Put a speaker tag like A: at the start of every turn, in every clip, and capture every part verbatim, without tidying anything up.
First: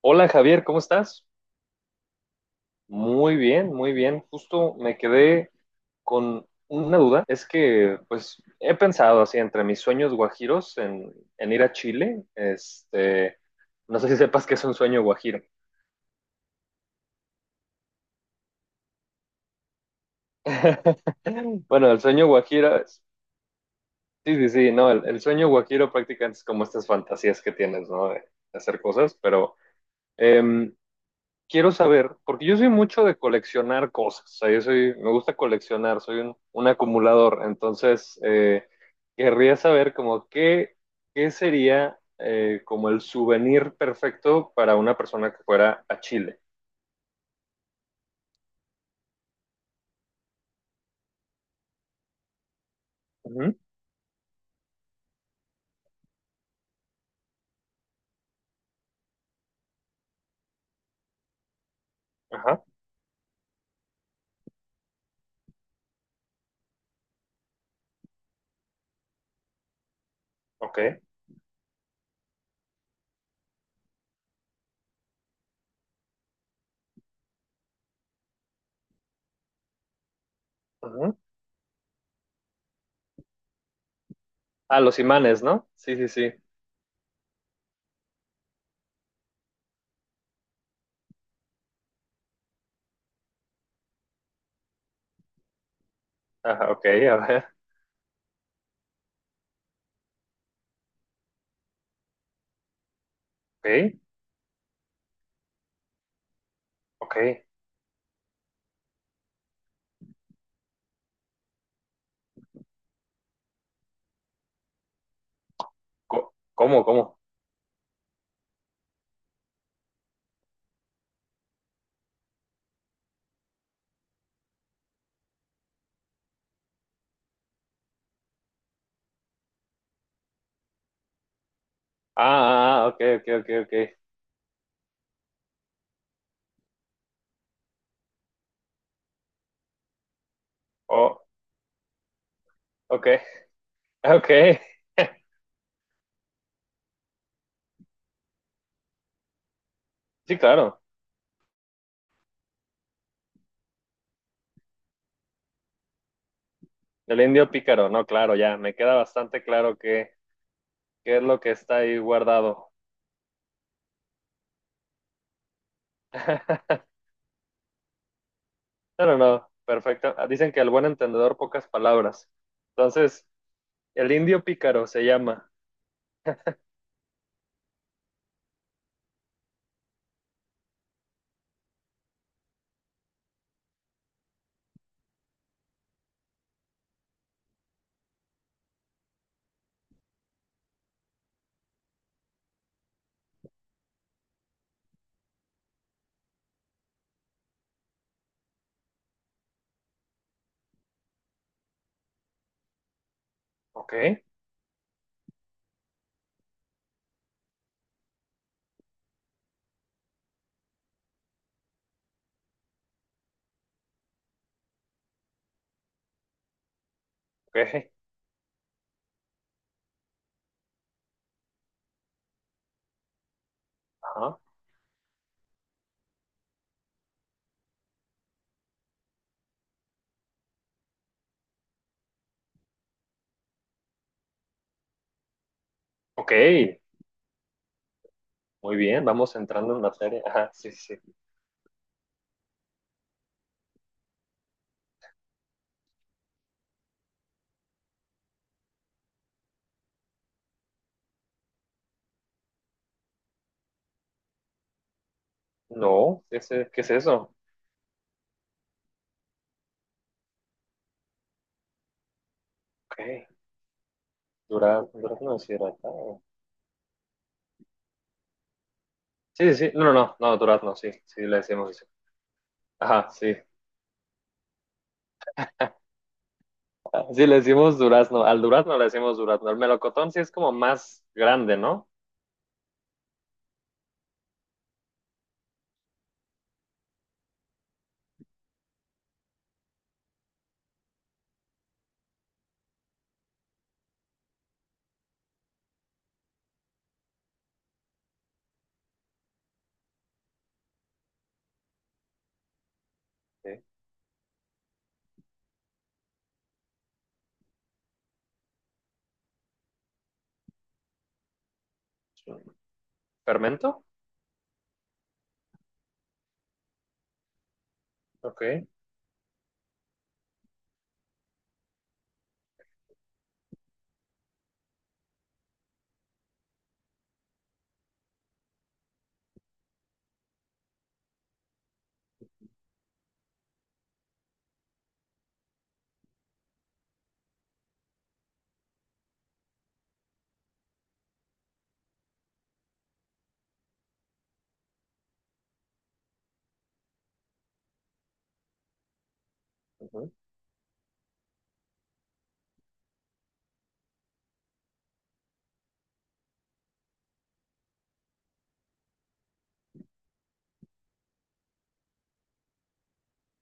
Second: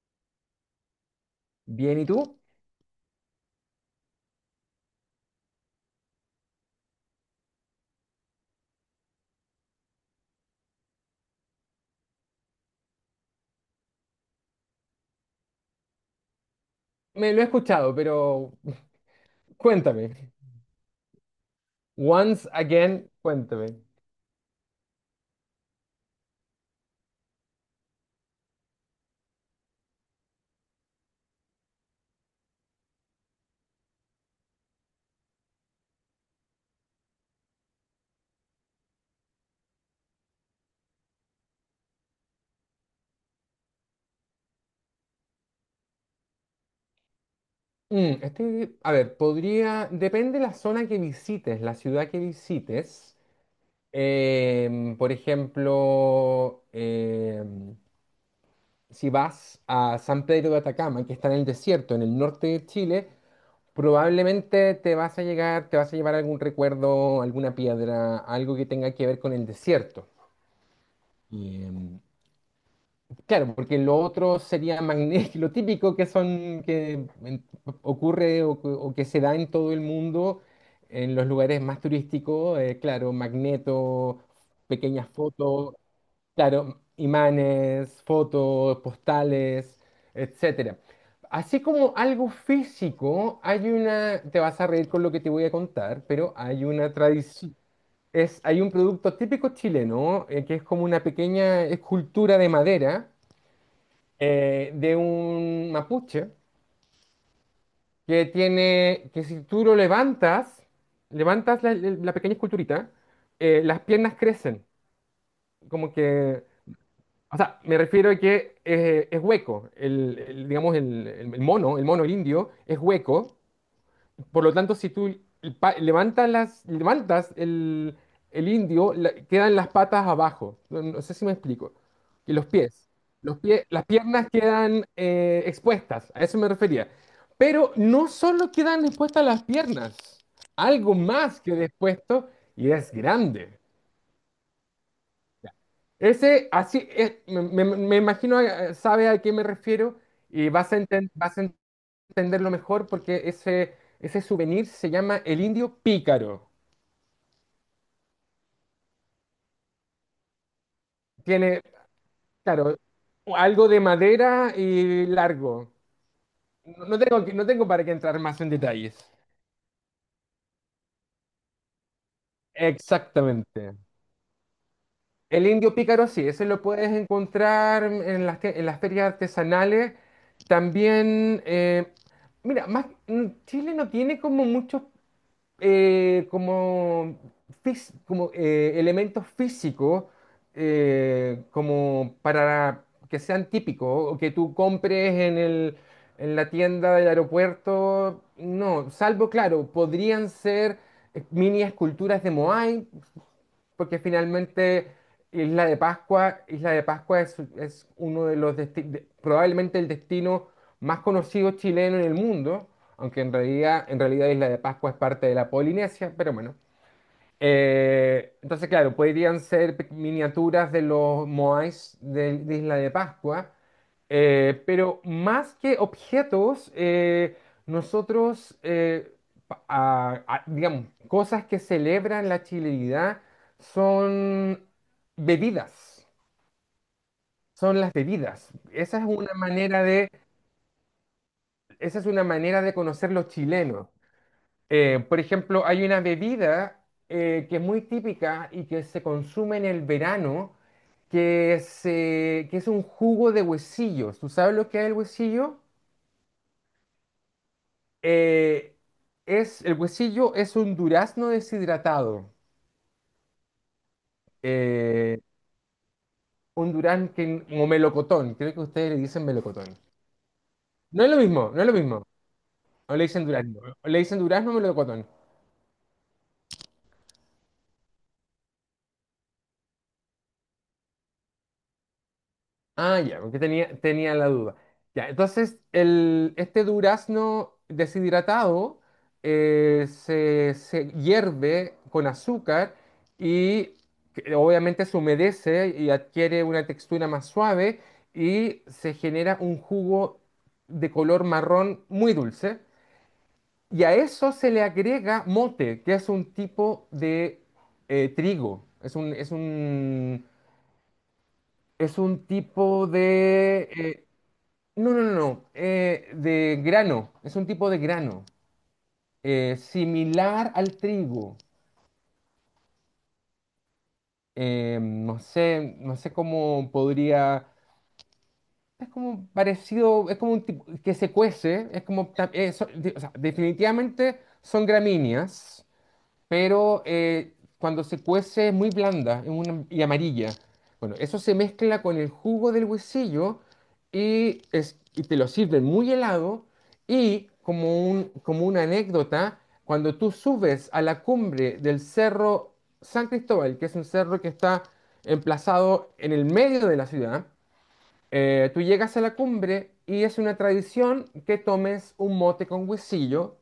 A: Hola Javier, ¿cómo estás?
B: Bien, ¿y tú?
A: Muy bien, muy bien. Justo me quedé con una duda. Es que, pues, he pensado así entre mis sueños guajiros en, en ir a Chile. Este, no sé si sepas que es un sueño guajiro.
B: Me lo he escuchado, pero cuéntame.
A: Bueno, el sueño
B: Once
A: guajiro, es-
B: again, cuéntame.
A: sí, sí, sí, no, el, el, sueño guajiro prácticamente es como estas fantasías que tienes, ¿no? De, de hacer cosas, pero em, quiero saber, porque yo soy mucho de coleccionar cosas, o sea, yo soy, me gusta coleccionar, soy un, un, acumulador, entonces eh, querría saber como qué, qué sería eh, como el souvenir perfecto para una persona que fuera a Chile.
B: Mm, este- a ver, podría, depende la zona que visites, la ciudad que visites.
A: Ujú,
B: Em, por ejemplo, em, si vas a San Pedro de Atacama, que está en el desierto, en el norte
A: ajá,
B: de Chile, probablemente te vas a llegar, te vas a llevar algún recuerdo, alguna piedra, algo que tenga que ver con el desierto.
A: ok.
B: Em, Claro, porque lo otro sería magnético, lo típico que son, que en- ocurre o, que o que se da en todo el mundo, en
A: Ujú.
B: los lugares más turísticos, eh, claro, magneto,
A: Ah, los
B: pequeñas
A: imanes, ¿no?
B: fotos,
A: Sí, sí, sí.
B: claro, imanes, fotos, postales, etcétera. Así como algo físico, hay una, te vas a reír con lo que te voy a contar, pero hay
A: Ajá, ok,
B: una
A: a ver.
B: tradición. Es, hay un producto típico chileno, eh, que es como una pequeña escultura de madera,
A: Ok,
B: eh, de un mapuche,
A: ok.
B: que tiene, que si tú lo levantas, levantas la, la pequeña esculturita, eh, las piernas crecen, como
A: Co-
B: que,
A: ¿Cómo, cómo?
B: o sea, me refiero a que eh, es hueco. El, el- digamos, el, el- el mono, el mono, el indio es hueco. Por lo tanto, si tú pa- levantas las, levantas el, el indio, la- quedan las patas abajo. No, no sé si me explico.
A: Ah,
B: Y los
A: ah, ah,
B: pies.
A: ok, ok,
B: Los
A: ok,
B: pies,
A: ok.
B: las piernas quedan, eh, expuestas. A eso me refería. Pero no solo quedan expuestas las piernas. Algo
A: Oh,
B: más queda expuesto y es
A: ok,
B: grande.
A: ok.
B: Ese, así, es- me, me- me imagino, eh, sabe a qué me refiero,
A: Sí,
B: y vas a,
A: claro.
B: enten- vas a entenderlo mejor porque ese, ese souvenir se llama el indio pícaro.
A: El indio pícaro, no, claro, ya, me queda bastante claro qué, qué es lo que
B: Tiene,
A: está ahí guardado.
B: claro, algo de madera y largo. No, no tengo, que- no tengo para qué entrar más en detalles.
A: No, no, no, perfecto. Ah, dicen que al buen entendedor pocas palabras. Entonces,
B: Exactamente.
A: el indio pícaro se
B: El
A: llama.
B: indio pícaro, sí, ese lo puedes encontrar en las, te- en las ferias artesanales. También, eh, mira, más, mm, Chile no tiene como muchos, eh, como, fis- como eh, elementos físicos, eh, como para que sean típicos o que tú compres en el, en la tienda del aeropuerto. No, salvo, claro, podrían ser, eh, mini esculturas de Moai,
A: Ok,
B: porque finalmente Isla de Pascua, Isla de Pascua es, es uno de los desti- de- probablemente el destino más conocido chileno en el mundo, aunque en realidad, en realidad Isla de Pascua es parte de la Polinesia, pero bueno.
A: ok,
B: Eh, entonces, claro, podrían ser, pe- miniaturas de los Moais de, de Isla de Pascua,
A: ajá,
B: eh, pero más que objetos, eh, nosotros, eh, pa- a- a- digamos, cosas que celebran la chilenidad son bebidas,
A: ok,
B: son las bebidas.
A: muy
B: Esa
A: bien,
B: es una
A: vamos entrando en
B: manera de,
A: materia. Ajá, sí, sí, sí.
B: esa es una manera de conocer los chilenos. Eh, por ejemplo, hay una bebida, eh, que es muy típica y que se consume en el verano, que es, eh, que es un jugo de huesillos. ¿Tú sabes lo que es el huesillo?
A: No, ¿qué es, qué es eso?
B: Eh, es, el huesillo es un durazno deshidratado,
A: Ok, dura-
B: eh,
A: durazno deshidratado.
B: un durazno que, o melocotón, creo que ustedes le dicen
A: Sí, sí,
B: melocotón.
A: sí, no, no, no, no, durazno, sí,
B: No es lo
A: sí, le
B: mismo, no es
A: decimos
B: lo
A: eso.
B: mismo. O le
A: Ajá,
B: dicen
A: sí.
B: durazno, o le dicen durazno o melocotón.
A: Sí, le decimos durazno. Al durazno le decimos durazno. El melocotón sí es como más grande, ¿no?
B: Ah, ya, porque tenía, tenía la duda. Ya, entonces el, este durazno deshidratado, eh, se, se hierve con azúcar y, que obviamente se humedece y adquiere una textura más suave, y se genera un jugo de color marrón muy dulce.
A: Sí.
B: Y a eso se le agrega mote, que es un tipo de, eh, trigo. Es un, es un, es un tipo de...
A: ¿Fermento?
B: eh, no, no, no, no. Eh, de grano. Es un tipo de grano,
A: Ok.
B: eh, similar al trigo. Eh, no sé, no sé cómo podría. Es como parecido, es como un tipo que se cuece. Es como, ta- eh, so- de- o sea, definitivamente son gramíneas. Pero, eh, cuando se cuece es muy blanda, es una- y amarilla. Bueno, eso se mezcla con el jugo del huesillo y, es- y te lo sirven muy helado. Y como un, como una anécdota, cuando tú
A: Ujú.
B: subes a la cumbre del cerro San Cristóbal, que es un cerro que está emplazado en el medio de la ciudad, eh, tú llegas a la cumbre y es una tradición que tomes un mote con huesillo,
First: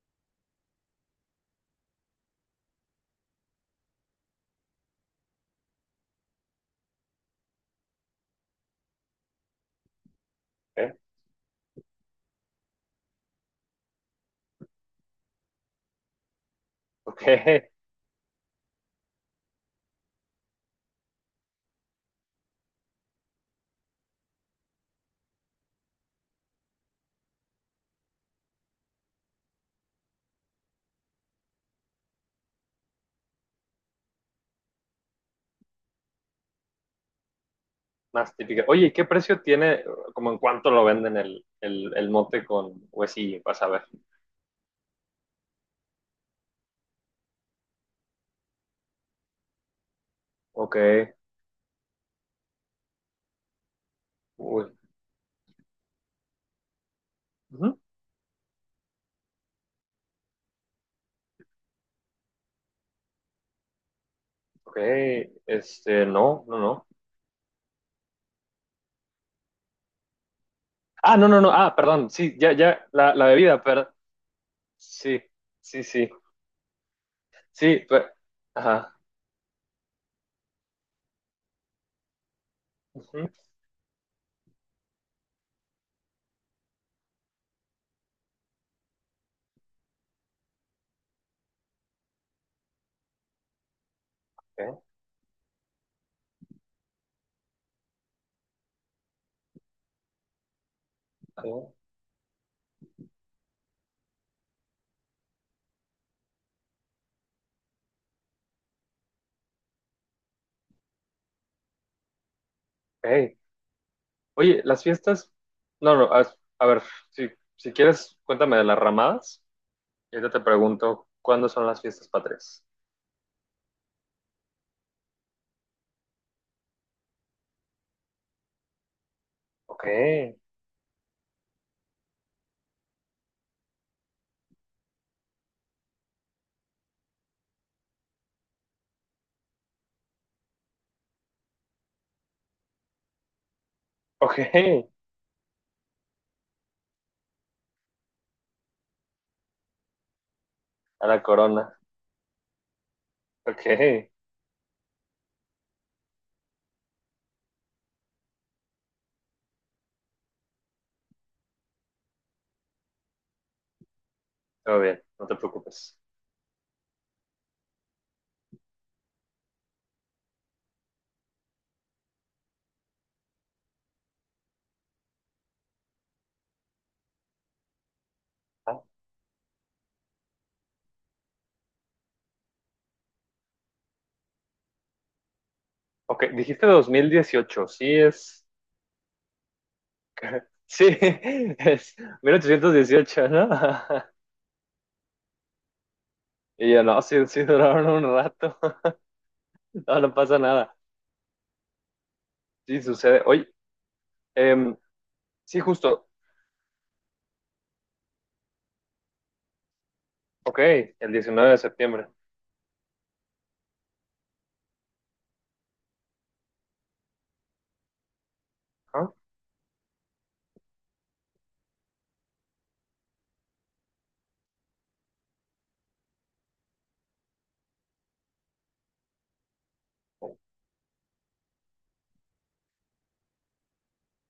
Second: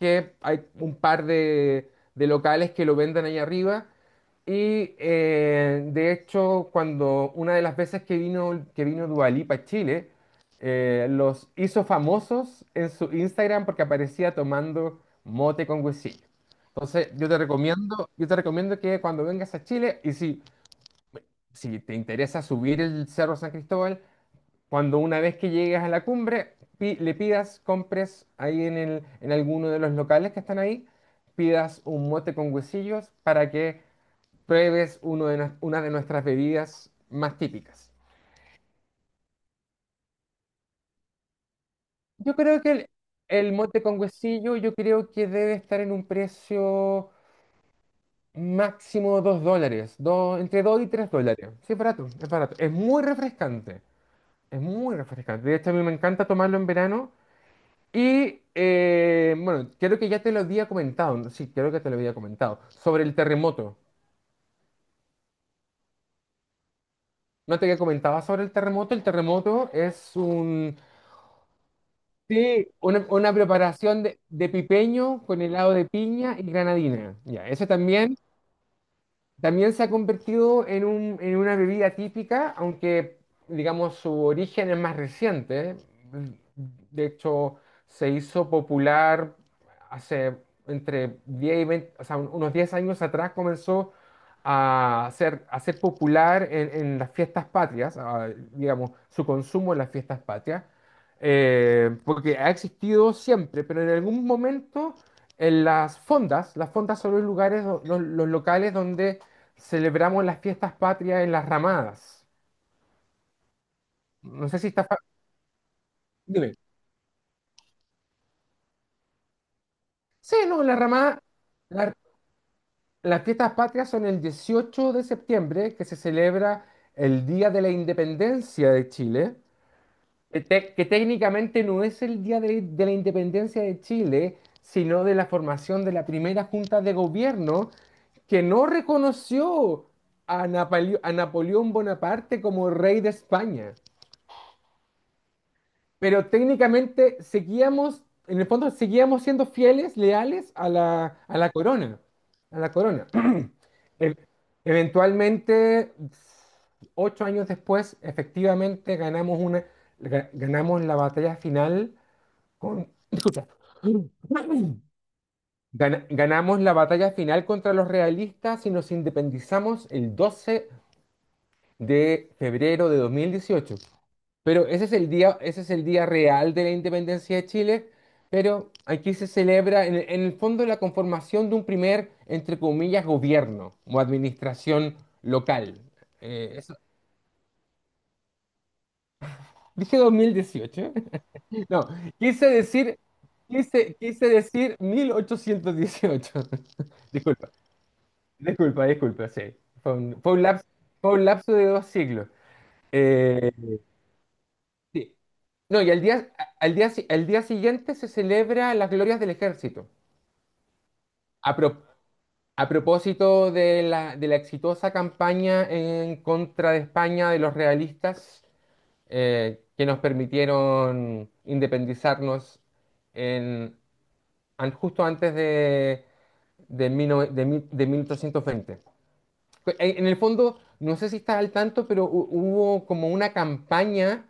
B: que hay un par de, de locales que lo venden ahí arriba. Y, eh, de hecho, cuando una de las veces que vino, que vino Dua Lipa a Chile,
A: Ok,
B: eh, los hizo famosos en su Instagram porque aparecía tomando mote con huesillo. Entonces,
A: ok.
B: yo te recomiendo, yo te recomiendo que cuando vengas a Chile, y si, si te interesa subir el Cerro San Cristóbal, cuando una vez que llegues a la cumbre, pi- le pidas, compres ahí en el, en alguno de los locales que están ahí, pidas un mote con huesillos para que pruebes uno de, nues- una de nuestras bebidas más típicas.
A: Más típica. Oye, ¿y qué precio tiene, como en cuánto lo venden el, el, el,
B: Yo
A: mote
B: creo que
A: con
B: el,
A: huesillo?
B: el
A: Vas a
B: mote
A: ver.
B: con huesillo, yo creo que debe estar en un precio máximo dos dólares, dos- entre
A: Ok,
B: dos y tres dólares. Sí, es barato, es barato. Es muy refrescante, es
A: uy.
B: muy refrescante. De hecho, a mí me encanta tomarlo en verano.
A: Ujú.
B: Y, eh, bueno, creo que ya te lo había comentado, ¿no? Sí, creo que te lo había comentado, sobre el terremoto.
A: Ok, este, no, no, no.
B: No te había comentado sobre el terremoto. El terremoto es un,
A: Ah, no, no, no, ah, perdón, sí, ya,
B: sí,
A: ya,
B: una,
A: la, la
B: una
A: bebida, pero
B: preparación de, de
A: sí,
B: pipeño con helado
A: sí,
B: de
A: sí,
B: piña y granadina. Ya, eso
A: sí, pero,
B: también,
A: ajá.
B: también se ha convertido en un- en una bebida típica, aunque
A: Ujú,
B: digamos su origen es más reciente. De hecho, se hizo popular hace entre diez y veinte, o sea, un- unos diez años atrás, comenzó
A: ok,
B: a ser, a ser popular en, en las fiestas patrias, a- digamos, su consumo en las fiestas patrias,
A: ok,
B: eh, porque ha existido siempre, pero en algún momento, en las fondas. Las fondas son los lugares, do- los, los locales donde celebramos las fiestas patrias, en las ramadas.
A: ok.
B: No sé
A: Oye,
B: si
A: las
B: está... fa-
A: fiestas. No, no, a,
B: Dime.
A: a ver, si, si quieres, cuéntame de las ramadas y
B: Sí,
A: ahorita te
B: no, la
A: pregunto
B: ramada,
A: cuándo son las
B: la-
A: fiestas patrias.
B: las fiestas patrias son el dieciocho de septiembre de septiembre, que se celebra el Día de la Independencia de Chile,
A: Ok,
B: que, tec- que técnicamente no es el Día de, de la Independencia de Chile, sino de la formación de la primera Junta de Gobierno que no reconoció a, Napaleo- a Napoleón Bonaparte como rey de España.
A: ok,
B: Pero técnicamente seguíamos, en el fondo, seguíamos siendo fieles, leales a
A: a la
B: la, a la
A: corona.
B: corona. A la corona.
A: Ok,
B: E- Eventualmente, ocho años después, efectivamente ganamos, una, ga- ganamos la batalla final con... Disculpa.
A: todo bien, no te preocupes.
B: Gana- ganamos la batalla final contra los realistas y nos independizamos el doce de febrero de febrero de dos mil dieciocho. Pero ese es el día, ese es el día real de la independencia de Chile, pero
A: Ah,
B: aquí se celebra, en, el en el fondo, la conformación de un primer, entre comillas, gobierno o administración local.
A: ok,
B: Eh,
A: dijiste
B: eso-
A: dos mil dieciocho, sí es.
B: Dije dos mil dieciocho.
A: Sí,
B: No,
A: es mil
B: quise
A: ochocientos
B: decir,
A: dieciocho, ¿no?
B: quise, quise decir mil ochocientos dieciocho.
A: Y yo no, sí, sí
B: Disculpa,
A: duraron un rato.
B: disculpa, disculpa, sí. Fue
A: No, no
B: un, fue
A: pasa
B: un laps-
A: nada.
B: Fue un lapso de dos siglos.
A: Sí, sucede. Oye,
B: Eh,
A: em,
B: Sí.
A: sí,
B: No, y al
A: justo.
B: día, al día, si- al día siguiente se celebra las glorias del ejército.
A: Ok, el diecinueve
B: A,
A: de
B: pro-
A: septiembre.
B: a propósito de la, de la exitosa campaña en contra de España de los realistas,
A: ¿Ah?
B: eh, que nos permitieron independizarnos en, an- justo antes de, de, mil nove- de mil- de mil ochocientos veinte. En, en el fondo, no sé si estás al tanto, pero hu- hubo como una campaña,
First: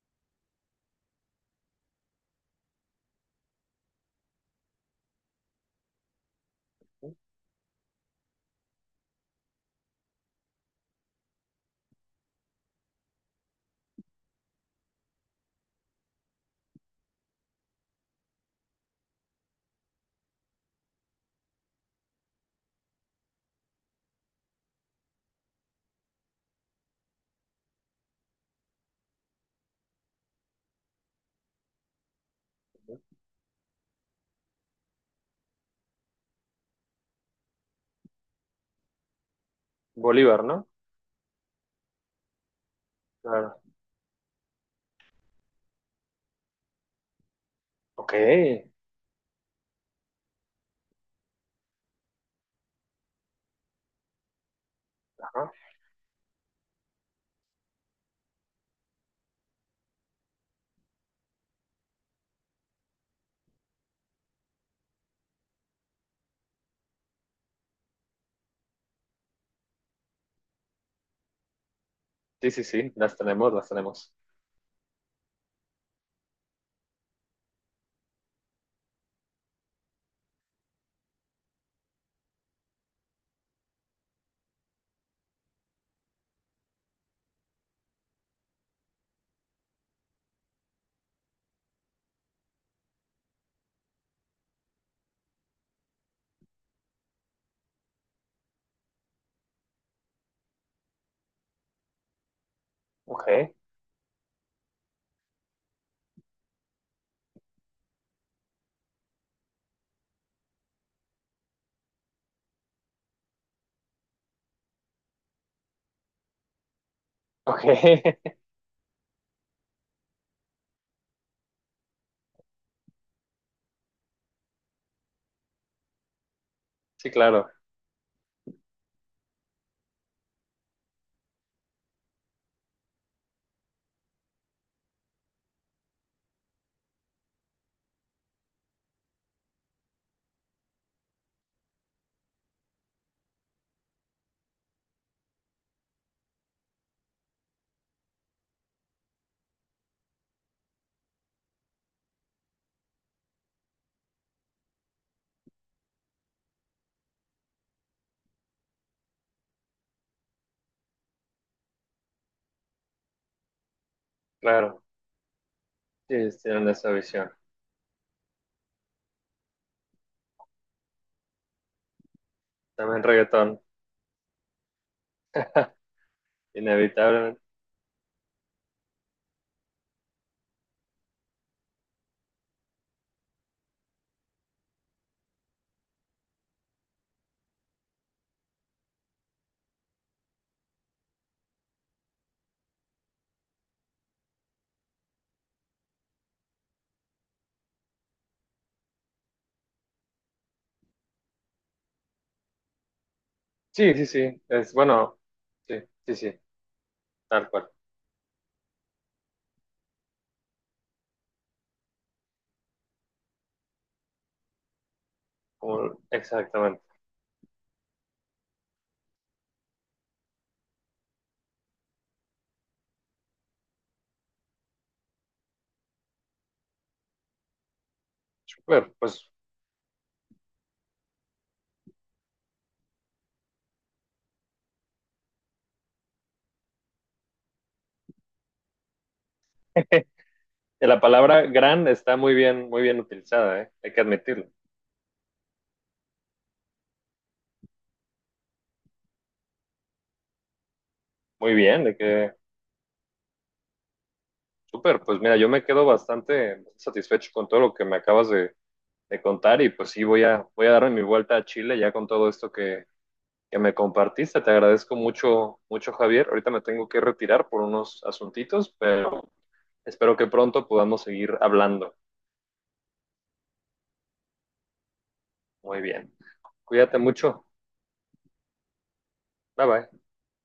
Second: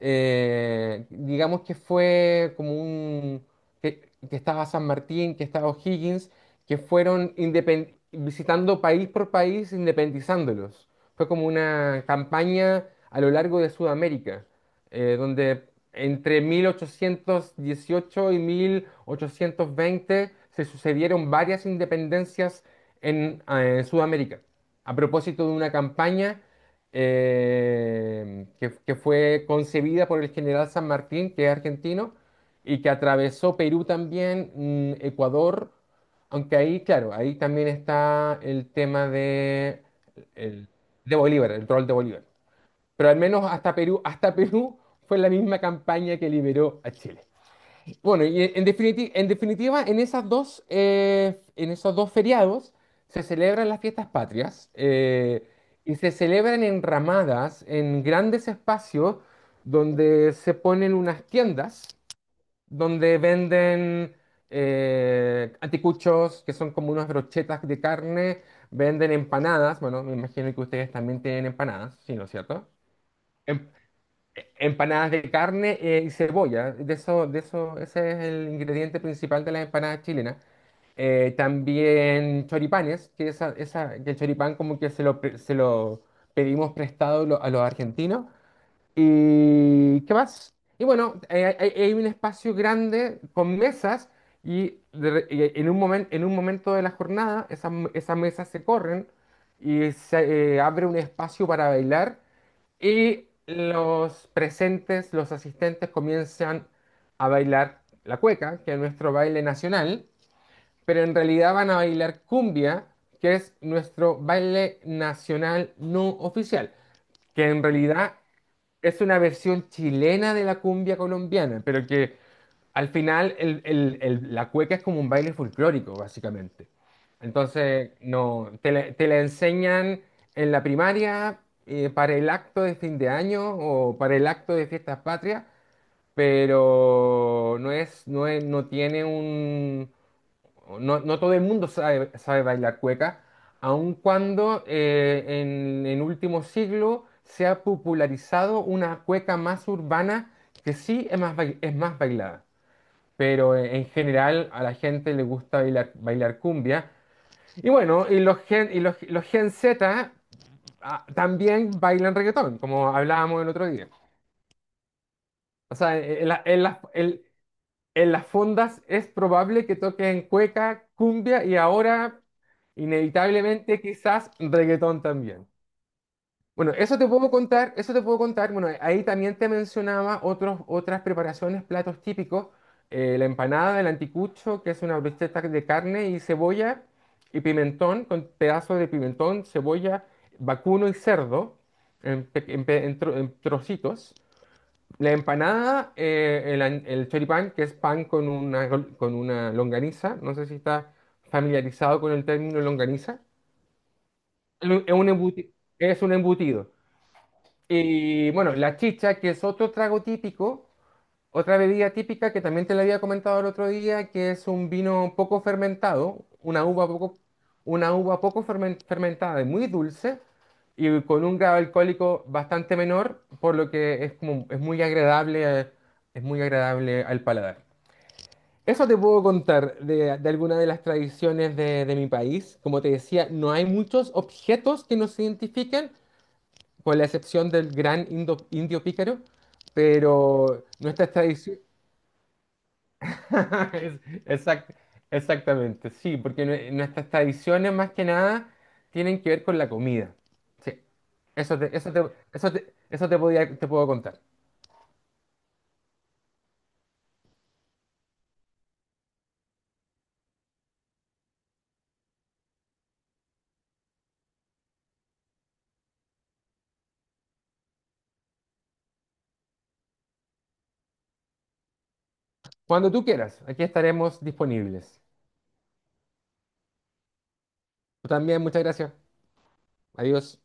B: eh, digamos, que fue como un, que, que estaba San Martín, que estaba O'Higgins, que fueron, independ- visitando país por país, independizándolos. Fue como una campaña a lo largo de Sudamérica, eh, donde entre mil ochocientos dieciocho y mil ochocientos veinte se sucedieron varias independencias en, eh, Sudamérica, a propósito de una campaña, eh, que, que fue concebida por el general San Martín, que es argentino, y que atravesó Perú también, mm, Ecuador, aunque ahí, claro, ahí también está el tema de,
A: Bolívar, ¿no?
B: el- de Bolívar, el rol de Bolívar. Pero al menos
A: Claro.
B: hasta Perú, hasta Perú fue la misma campaña que liberó a Chile.
A: Ok.
B: Bueno, y en definitiva, en definitiva, en esas dos, eh, en esos dos feriados se celebran las fiestas patrias, eh,
A: Ajá.
B: y se celebran en ramadas, en grandes espacios donde se ponen unas tiendas donde venden, eh, anticuchos, que son como unas brochetas de carne, venden empanadas, bueno, me imagino que ustedes también tienen empanadas, ¿sí, no es
A: Sí, sí,
B: cierto?
A: sí, las tenemos, las
B: Em-
A: tenemos.
B: Empanadas de carne, eh, y cebolla, de eso, de eso, ese es el ingrediente principal de las empanadas chilenas. Eh, también choripanes, que, esa, esa, que el choripán como que se lo, pre- se lo pedimos prestado, lo- a los argentinos. ¿Y qué más? Y bueno, eh, hay, hay un espacio grande con mesas y, de re- y en un momen- en un momento de la jornada, esas, esas mesas se corren y se, eh, abre un espacio para bailar, y
A: Ok.
B: los presentes, los asistentes comienzan a bailar la cueca, que es nuestro baile nacional, pero en realidad van a bailar cumbia, que es nuestro baile nacional no oficial, que en
A: Ok.
B: realidad es una versión chilena de la cumbia colombiana, pero que al final, el- el- el- la cueca es como un baile folclórico, básicamente.
A: Sí, claro,
B: Entonces, no, te, la te la enseñan en la primaria, eh, para el acto de fin de año o para el acto de fiestas patrias, pero no es, no es- no tiene un, no, no todo el mundo sabe, sabe bailar cueca, aun cuando, eh, en, en último siglo se ha popularizado una cueca más urbana que sí es más, bail- es más bailada, pero, eh, en general a la gente le gusta bailar, bailar cumbia. Y bueno, y los gen, y los, los gen zeta, ah, también bailan reggaetón, como hablábamos el otro día.
A: claro.
B: O sea,
A: Sí,
B: en, la-
A: ellos
B: en
A: tienen
B: las,
A: esa
B: en-
A: visión.
B: en las fondas es probable que toquen cueca, cumbia y ahora,
A: También reggaetón,
B: inevitablemente, quizás reggaetón también. Bueno, eso te puedo
A: inevitablemente.
B: contar, eso te puedo contar. Bueno, ahí también te mencionaba otros, otras preparaciones, platos típicos. Eh, la empanada, del anticucho, que es una brocheta de carne y cebolla y pimentón, con pedazos de pimentón, cebolla, vacuno y cerdo en, pe- en pe- en tro- en trocitos. La empanada, eh, el, an- el choripán, que es pan con una, gol- con una longaniza. No sé si estás familiarizado con el término longaniza.
A: Sí, sí, sí.
B: Es
A: Es
B: un
A: bueno.
B: embuti-
A: Sí,
B: es un
A: sí, sí.
B: embutido.
A: Tal cual.
B: Y bueno, la chicha, que es otro trago típico, otra bebida típica que también te la había comentado el otro día, que es un vino poco
A: Como,
B: fermentado, una
A: exactamente.
B: uva poco, una uva poco fermen- fermentada y muy dulce, y con un grado alcohólico bastante menor, por lo que es como, es muy agradable, eh, es muy agradable al paladar. Eso
A: Súper.
B: te puedo
A: Pues
B: contar de, de alguna de las tradiciones de, de mi país. Como te decía, no hay muchos objetos que nos identifiquen, con la excepción del gran, indo- indio pícaro, pero
A: eh, la
B: nuestras
A: palabra
B: tradiciones...
A: gran está muy bien, muy bien utilizada, ¿eh? Hay
B: Es-
A: que admitirlo.
B: Exact, Exactamente, sí, porque, nue- nuestras tradiciones más que nada tienen que ver con la comida. Sí,
A: Muy
B: eso te,
A: bien,
B: eso
A: de
B: te,
A: que.
B: eso te, eso te podía- te puedo contar.
A: Súper. Pues mira, yo me quedo bastante satisfecho con todo lo que me acabas de, de contar y pues sí voy a voy a darme mi vuelta a Chile ya con todo esto que que me compartiste. Te agradezco mucho, mucho, Javier. Ahorita me tengo que retirar por unos asuntitos, pero espero que pronto podamos seguir hablando.
B: Cuando tú quieras, aquí estaremos disponibles.
A: Muy bien. Cuídate mucho.
B: Tú también, muchas gracias.
A: Bye bye.
B: Adiós.